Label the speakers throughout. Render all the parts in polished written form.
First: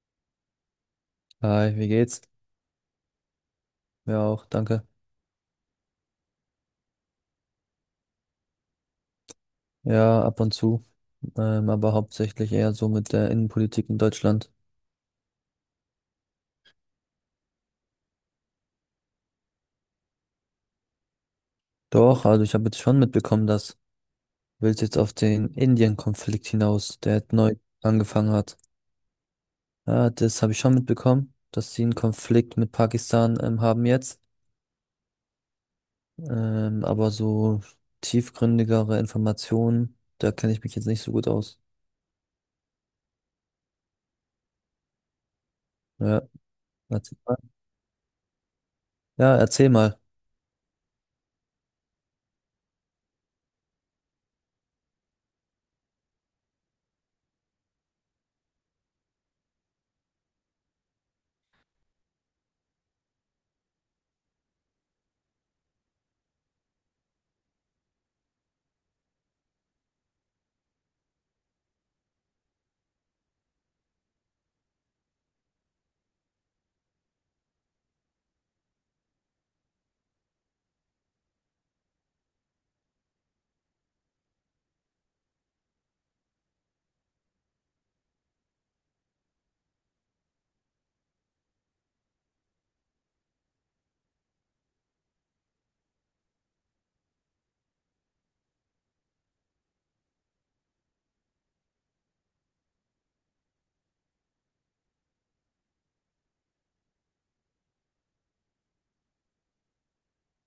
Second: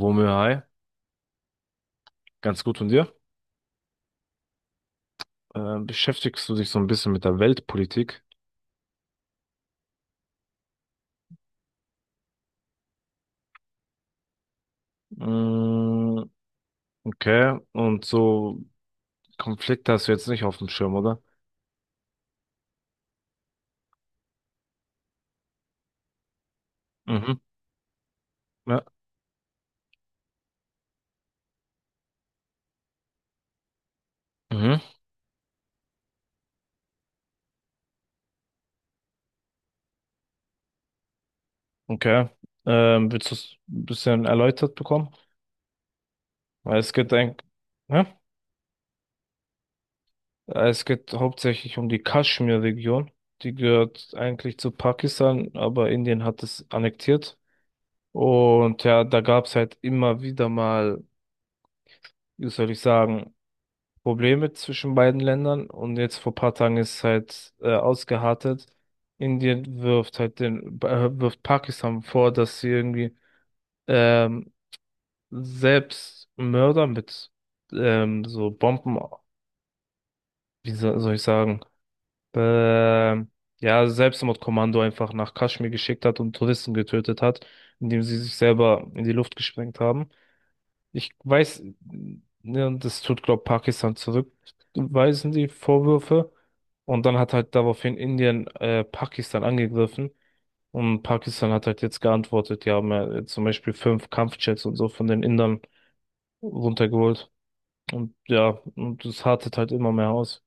Speaker 1: Womö, hi,
Speaker 2: Hi, wie geht's?
Speaker 1: ganz gut von dir.
Speaker 2: Ja, auch, danke.
Speaker 1: Beschäftigst du dich so ein bisschen mit der Weltpolitik?
Speaker 2: Ja, ab und zu, aber hauptsächlich eher so mit der Innenpolitik in Deutschland.
Speaker 1: Mm, okay, und so Konflikte hast du jetzt nicht auf dem Schirm, oder?
Speaker 2: Doch, also ich habe jetzt schon mitbekommen, dass willst jetzt auf den Indien-Konflikt hinaus, der jetzt
Speaker 1: Mhm,
Speaker 2: neu angefangen hat.
Speaker 1: ja,
Speaker 2: Ja, das habe ich schon mitbekommen, dass sie einen Konflikt mit Pakistan haben jetzt.
Speaker 1: mhm,
Speaker 2: Aber so tiefgründigere Informationen, da kenne ich mich jetzt nicht so gut aus.
Speaker 1: okay. Willst du es ein bisschen erläutert bekommen?
Speaker 2: Ja,
Speaker 1: Weil es geht
Speaker 2: erzähl
Speaker 1: ein,
Speaker 2: mal.
Speaker 1: ja?
Speaker 2: Ja, erzähl mal.
Speaker 1: Es geht hauptsächlich um die Kaschmir-Region. Die gehört eigentlich zu Pakistan, aber Indien hat es annektiert. Und ja, da gab es halt immer wieder mal, wie soll ich sagen, Probleme zwischen beiden Ländern und jetzt vor paar Tagen ist halt ausgeartet. Indien wirft halt wirft Pakistan vor, dass sie irgendwie ähm, selbst Mörder mit so Bomben, soll ich sagen, ähm, ja, Selbstmordkommando einfach nach Kaschmir geschickt hat und Touristen getötet hat, indem sie sich selber in die Luft gesprengt haben. Ich weiß, ne, und das tut, glaube Pakistan zurückweisen, die Vorwürfe. Und dann hat halt daraufhin Indien Pakistan angegriffen. Und Pakistan hat halt jetzt geantwortet, die haben zum Beispiel fünf Kampfjets und so von den Indern runtergeholt. Und ja, und das hartet halt immer mehr aus.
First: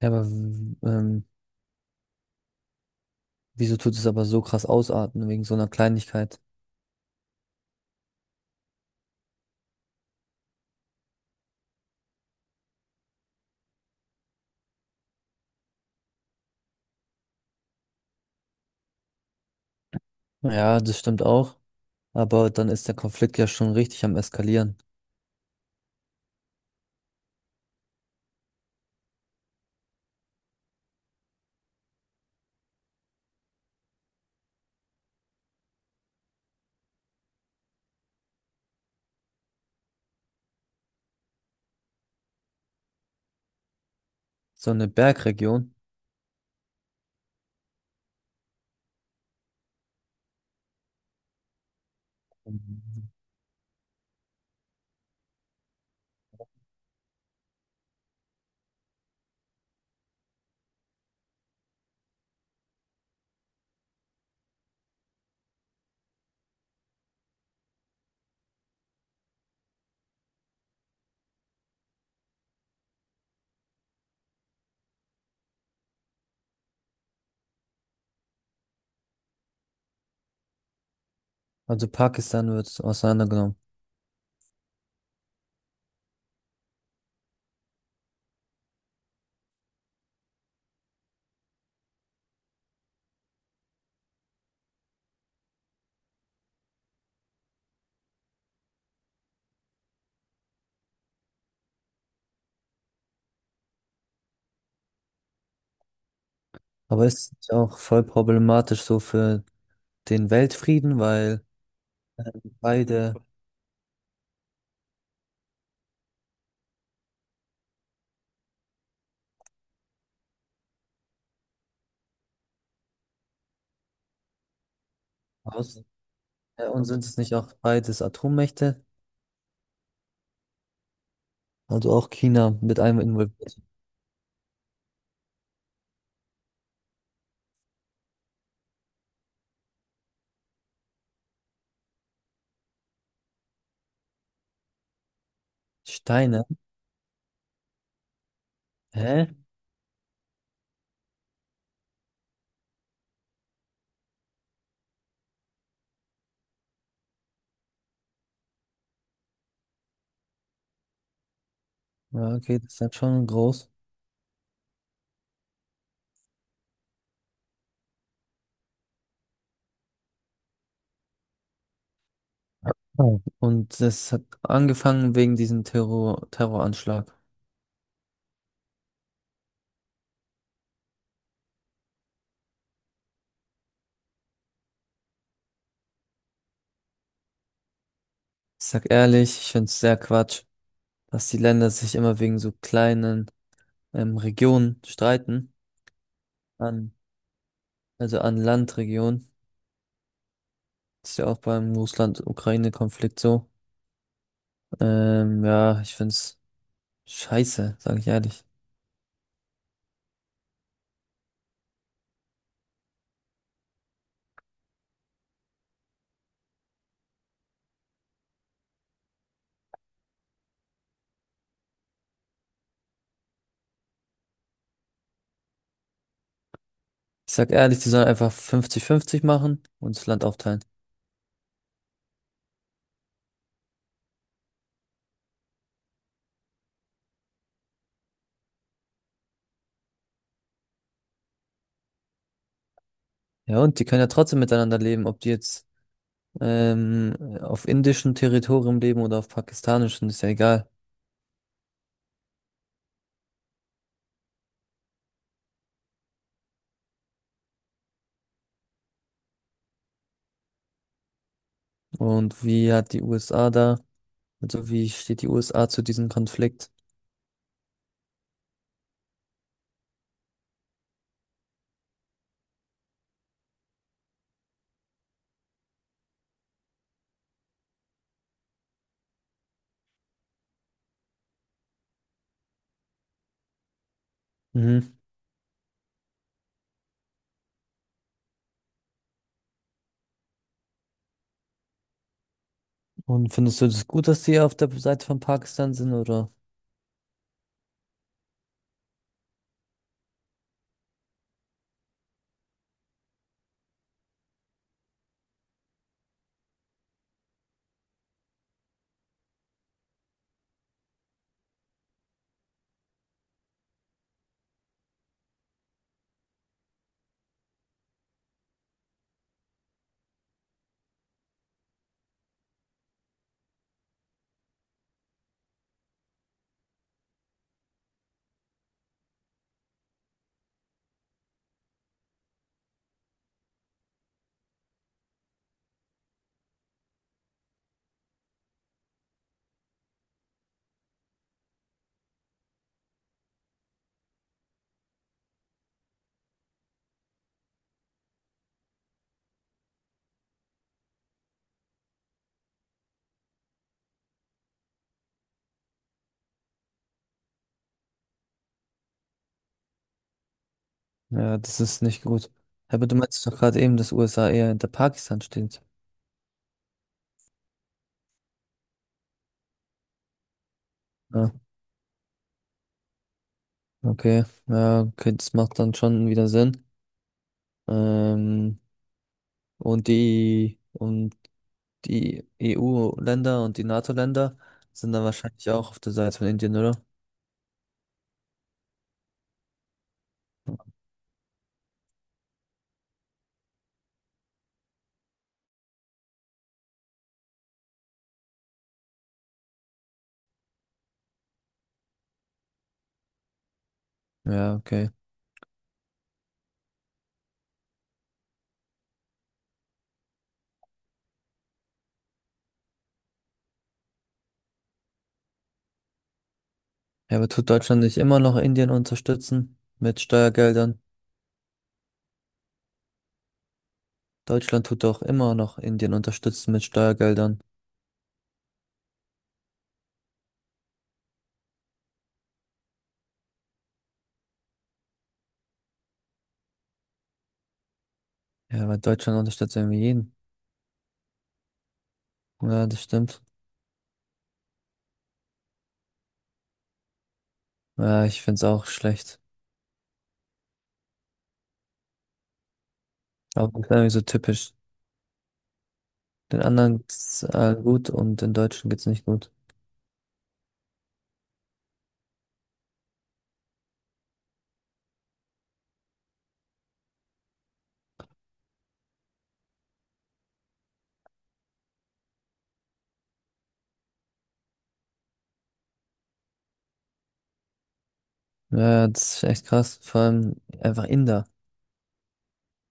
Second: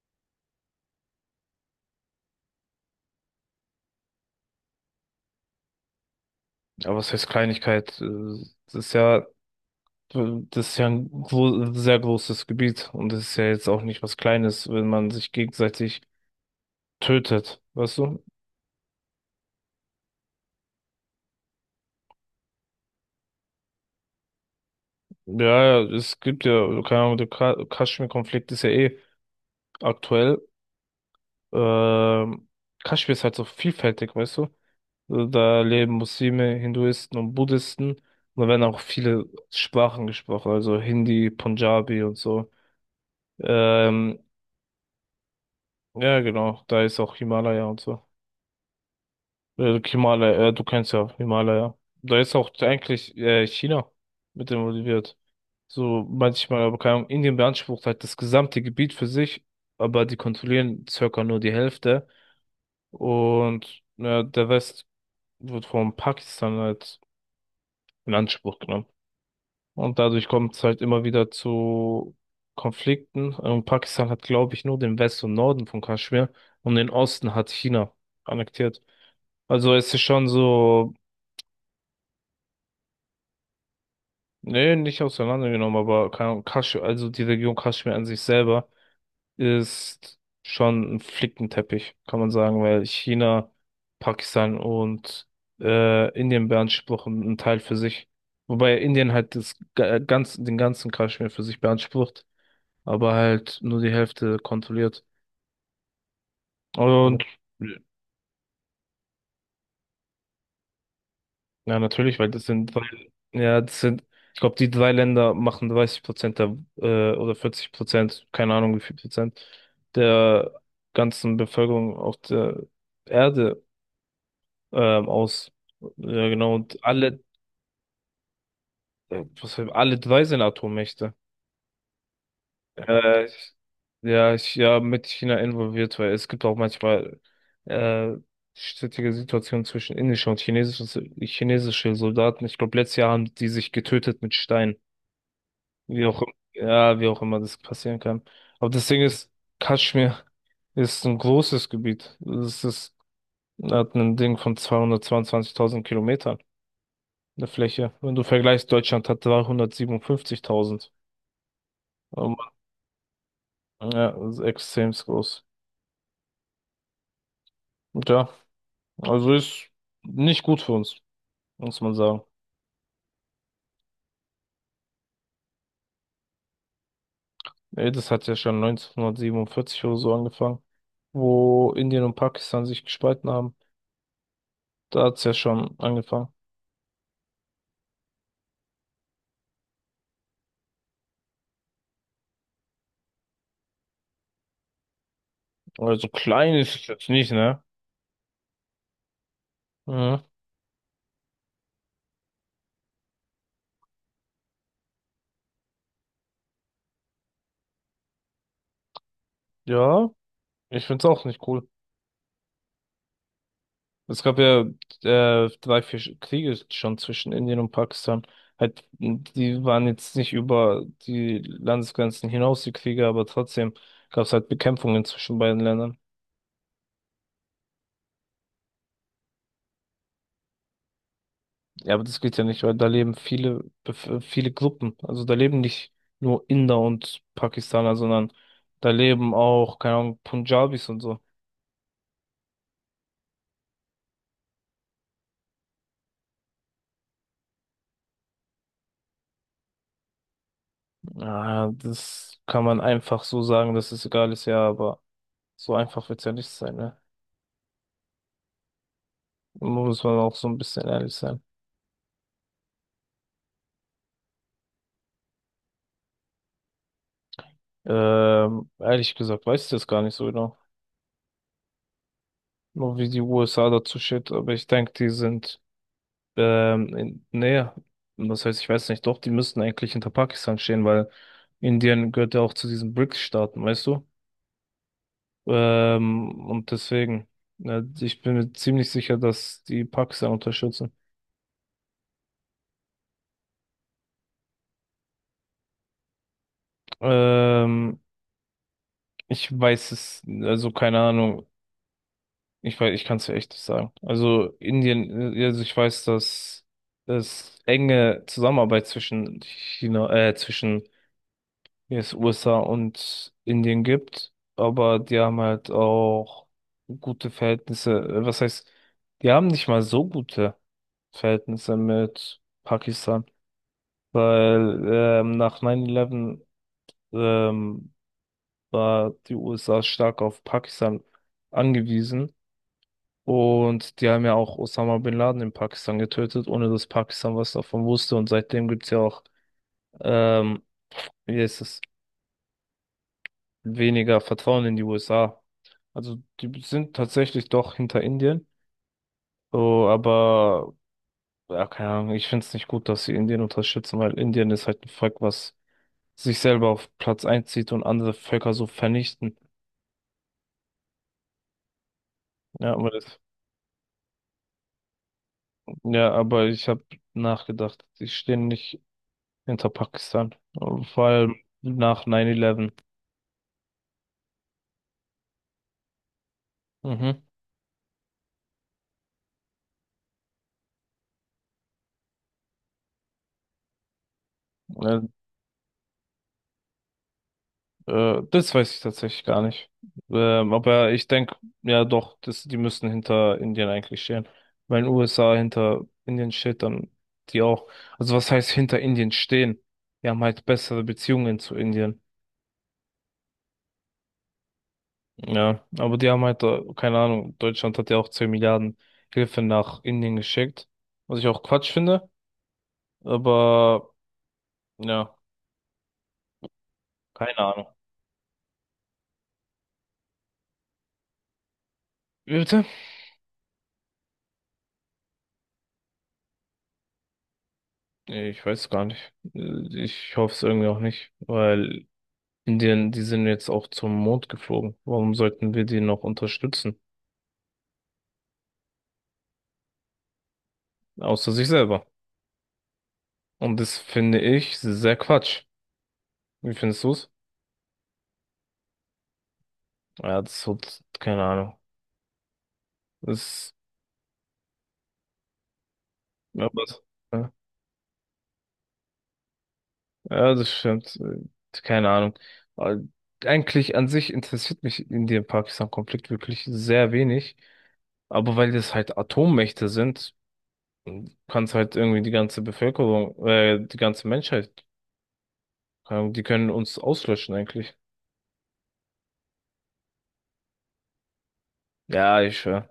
Speaker 2: Ja, aber wieso tut es aber so krass ausarten wegen so einer Kleinigkeit?
Speaker 1: Aber was heißt Kleinigkeit? Das ist ja ein gro sehr großes Gebiet. Und das ist ja jetzt auch nicht was Kleines, wenn man sich gegenseitig tötet. Weißt du?
Speaker 2: Ja, das stimmt auch. Aber dann ist der Konflikt ja schon richtig am Eskalieren.
Speaker 1: Ja, ja, es gibt ja, also keine Ahnung, der Kaschmir-Konflikt ist ja eh aktuell. Ähm, Kaschmir ist halt so vielfältig, weißt du? Also da leben Muslime, Hinduisten und Buddhisten. Und da werden auch viele Sprachen gesprochen, also Hindi, Punjabi und so. Ähm,
Speaker 2: So eine Bergregion.
Speaker 1: ja, genau, da ist auch Himalaya und so. Okay, Himalaya, du kennst ja Himalaya. Da ist auch
Speaker 2: Mhm.
Speaker 1: eigentlich China mit involviert. So manchmal, aber keine Ahnung, Indien beansprucht halt das gesamte Gebiet für sich, aber die kontrollieren circa nur die Hälfte. Und ja, der Rest wird von Pakistan halt in Anspruch genommen. Und dadurch kommt es halt immer wieder zu Konflikten. Und Pakistan hat, glaube ich, nur den West und Norden von Kaschmir und den Osten hat China annektiert. Also es ist schon so.
Speaker 2: Also Pakistan wird auseinandergenommen.
Speaker 1: Nee, nicht auseinandergenommen, aber keine Ahnung, Kasch, also die Region Kaschmir an sich selber ist schon ein Flickenteppich, kann man sagen, weil China, Pakistan und Indien beanspruchen einen Teil für sich. Wobei Indien halt das ganz, den ganzen Kaschmir für sich beansprucht, aber halt nur die Hälfte kontrolliert.
Speaker 2: Aber
Speaker 1: Und ja.
Speaker 2: ist nicht auch voll problematisch so für den Weltfrieden, weil
Speaker 1: Ja, natürlich, weil das sind,
Speaker 2: beide
Speaker 1: ja, das sind, ich glaube, die drei Länder machen 30% der, oder 40%, keine Ahnung wie viel Prozent der ganzen Bevölkerung auf der Erde, aus.
Speaker 2: aus
Speaker 1: Ja, genau, und
Speaker 2: und sind es
Speaker 1: alle,
Speaker 2: nicht auch beides Atommächte?
Speaker 1: was, alle drei sind Atommächte.
Speaker 2: Also auch China mit einem
Speaker 1: Äh, ich,
Speaker 2: involviert.
Speaker 1: ja, ich, ja, mit China involviert, weil es gibt auch manchmal, äh, strittige Situationen zwischen indischer und chinesischer, chinesische Soldaten. Ich glaube, letztes Jahr haben die sich getötet mit Steinen. Wie auch,
Speaker 2: Steine?
Speaker 1: ja, wie auch immer das passieren kann. Aber das Ding ist,
Speaker 2: Hä?
Speaker 1: Kaschmir ist ein großes Gebiet. Es ist, hat ein Ding von 222.000 Kilometern, eine Fläche. Wenn du vergleichst, Deutschland hat 357.000.
Speaker 2: Ja,
Speaker 1: Ähm,
Speaker 2: okay, das ist dann schon groß.
Speaker 1: ja, das ist extrem groß. Und ja, also ist nicht gut für uns, muss man sagen.
Speaker 2: Oh. Und das hat angefangen wegen diesem Terroranschlag.
Speaker 1: Ey, das hat ja schon 1947 oder so angefangen, wo Indien und Pakistan sich gespalten haben. Da hat's ja schon angefangen.
Speaker 2: Ich sag ehrlich, ich find's sehr Quatsch, dass die Länder sich immer wegen so kleinen Regionen streiten.
Speaker 1: Aber so klein ist es
Speaker 2: An,
Speaker 1: jetzt nicht, ne?
Speaker 2: also an Landregionen.
Speaker 1: Mhm.
Speaker 2: Das ist ja auch beim Russland-Ukraine-Konflikt so. Ja, ich find's scheiße, sage ich ehrlich.
Speaker 1: Ja, ich find's auch nicht cool. Es gab ja drei, vier Kriege schon zwischen Indien und Pakistan. Halt, die waren jetzt nicht über die Landesgrenzen hinaus, die Kriege, aber trotzdem gab's halt Bekämpfungen zwischen beiden Ländern.
Speaker 2: Ich sag ehrlich, die sollen einfach 50:50 machen und das Land aufteilen.
Speaker 1: Ja, aber das geht ja nicht, weil da leben viele, viele Gruppen. Also da leben nicht nur Inder und Pakistaner, sondern da leben auch, keine Ahnung, Punjabis und so.
Speaker 2: Ja, und die können ja trotzdem miteinander leben, ob die jetzt auf indischem Territorium leben oder auf pakistanischem, ist ja egal.
Speaker 1: Ah, das kann man einfach so sagen, dass es egal ist, ja, aber so einfach wird's ja nicht sein, ne? Muss man auch so ein bisschen ehrlich sein.
Speaker 2: Und wie hat die USA da, also wie steht die USA zu diesem Konflikt?
Speaker 1: Ehrlich gesagt, weiß ich das gar nicht so genau. Nur wie die USA dazu steht, aber ich denke, die sind in näher. Das heißt, ich weiß nicht, doch, die müssten eigentlich hinter Pakistan stehen, weil Indien gehört ja auch zu diesen BRICS-Staaten, weißt du?
Speaker 2: Mhm.
Speaker 1: Und deswegen, ne, ich bin mir ziemlich sicher, dass die Pakistan unterstützen.
Speaker 2: Und findest du das gut, dass die auf der Seite von Pakistan sind, oder?
Speaker 1: Ähm, Ich weiß es, also keine Ahnung. Ich weiß, ich kann es echt nicht sagen. Also Indien, also ich weiß, dass es enge Zusammenarbeit zwischen zwischen jetzt USA und Indien gibt, aber die haben halt auch gute Verhältnisse. Was heißt, die haben nicht mal so gute Verhältnisse mit Pakistan, weil nach 9/11 ähm, war die USA stark auf Pakistan angewiesen. Und die haben ja auch Osama Bin Laden in Pakistan getötet, ohne dass Pakistan was davon wusste. Und seitdem gibt's ja auch, ähm, wie heißt es, weniger Vertrauen in die USA. Also die sind tatsächlich doch hinter Indien. So, aber ja, keine Ahnung, ich finde es nicht gut, dass sie Indien unterstützen, weil Indien ist halt ein Volk, was sich selber auf Platz einzieht und andere Völker so vernichten.
Speaker 2: Ja, das ist nicht gut.
Speaker 1: Ja,
Speaker 2: Aber
Speaker 1: aber
Speaker 2: du
Speaker 1: das,
Speaker 2: meinst doch gerade eben, dass USA eher hinter Pakistan steht.
Speaker 1: ja, aber ich habe nachgedacht, die stehen nicht hinter Pakistan. Vor
Speaker 2: Ja,
Speaker 1: allem nach 9/11.
Speaker 2: okay. Ja, okay, das macht dann schon wieder Sinn.
Speaker 1: Mhm.
Speaker 2: Ähm, und die EU-Länder und die NATO-Länder sind
Speaker 1: Ja,
Speaker 2: dann wahrscheinlich auch auf der Seite von Indien, oder?
Speaker 1: das weiß ich tatsächlich gar nicht. Aber ich denke, ja doch, das, die müssen hinter Indien eigentlich stehen. Wenn USA hinter Indien steht, dann die auch. Also was heißt hinter Indien stehen? Die haben halt bessere Beziehungen zu Indien.
Speaker 2: Ja, okay.
Speaker 1: Ja, aber die haben halt, keine Ahnung, Deutschland hat ja auch 10 Milliarden Hilfe nach Indien geschickt. Was ich auch Quatsch finde. Aber ja,
Speaker 2: Ja, aber
Speaker 1: keine
Speaker 2: tut
Speaker 1: Ahnung.
Speaker 2: Deutschland nicht immer noch Indien unterstützen mit Steuergeldern?
Speaker 1: Wie bitte?
Speaker 2: Deutschland tut doch immer noch Indien unterstützen mit Steuergeldern.
Speaker 1: Nee, ich weiß gar nicht. Ich hoffe es irgendwie auch nicht, weil Indien, die sind jetzt auch zum Mond geflogen. Warum sollten wir die noch unterstützen?
Speaker 2: Ja, weil Deutschland unterstützt irgendwie jeden.
Speaker 1: Außer sich selber.
Speaker 2: Ja, das stimmt.
Speaker 1: Und das finde ich sehr Quatsch. Wie findest du's?
Speaker 2: Ja, ich find's auch schlecht.
Speaker 1: Ja, das hat keine Ahnung.
Speaker 2: Aber
Speaker 1: Das,
Speaker 2: das ist irgendwie so typisch. Den
Speaker 1: ja,
Speaker 2: anderen
Speaker 1: was?
Speaker 2: geht's
Speaker 1: Ja,
Speaker 2: gut und den Deutschen geht's nicht gut.
Speaker 1: ja, das stimmt. Keine Ahnung. Aber eigentlich an sich interessiert mich Indien-Pakistan-Konflikt wirklich sehr wenig. Aber weil das halt Atommächte sind, kann es halt irgendwie die ganze Bevölkerung, die ganze Menschheit, keine Ahnung, die können uns auslöschen eigentlich.
Speaker 2: Ja, das ist echt krass. Vor allem einfach Inder.
Speaker 1: Ja, ich schwör.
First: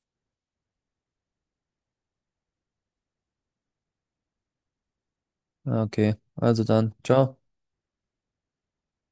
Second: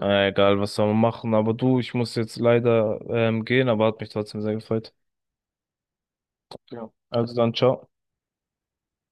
Speaker 1: Egal, was soll man machen. Aber du, ich muss jetzt leider gehen, aber hat mich trotzdem sehr gefreut.
Speaker 2: Ja, okay, also
Speaker 1: Ja.
Speaker 2: dann,
Speaker 1: Also
Speaker 2: ciao.
Speaker 1: dann, ciao.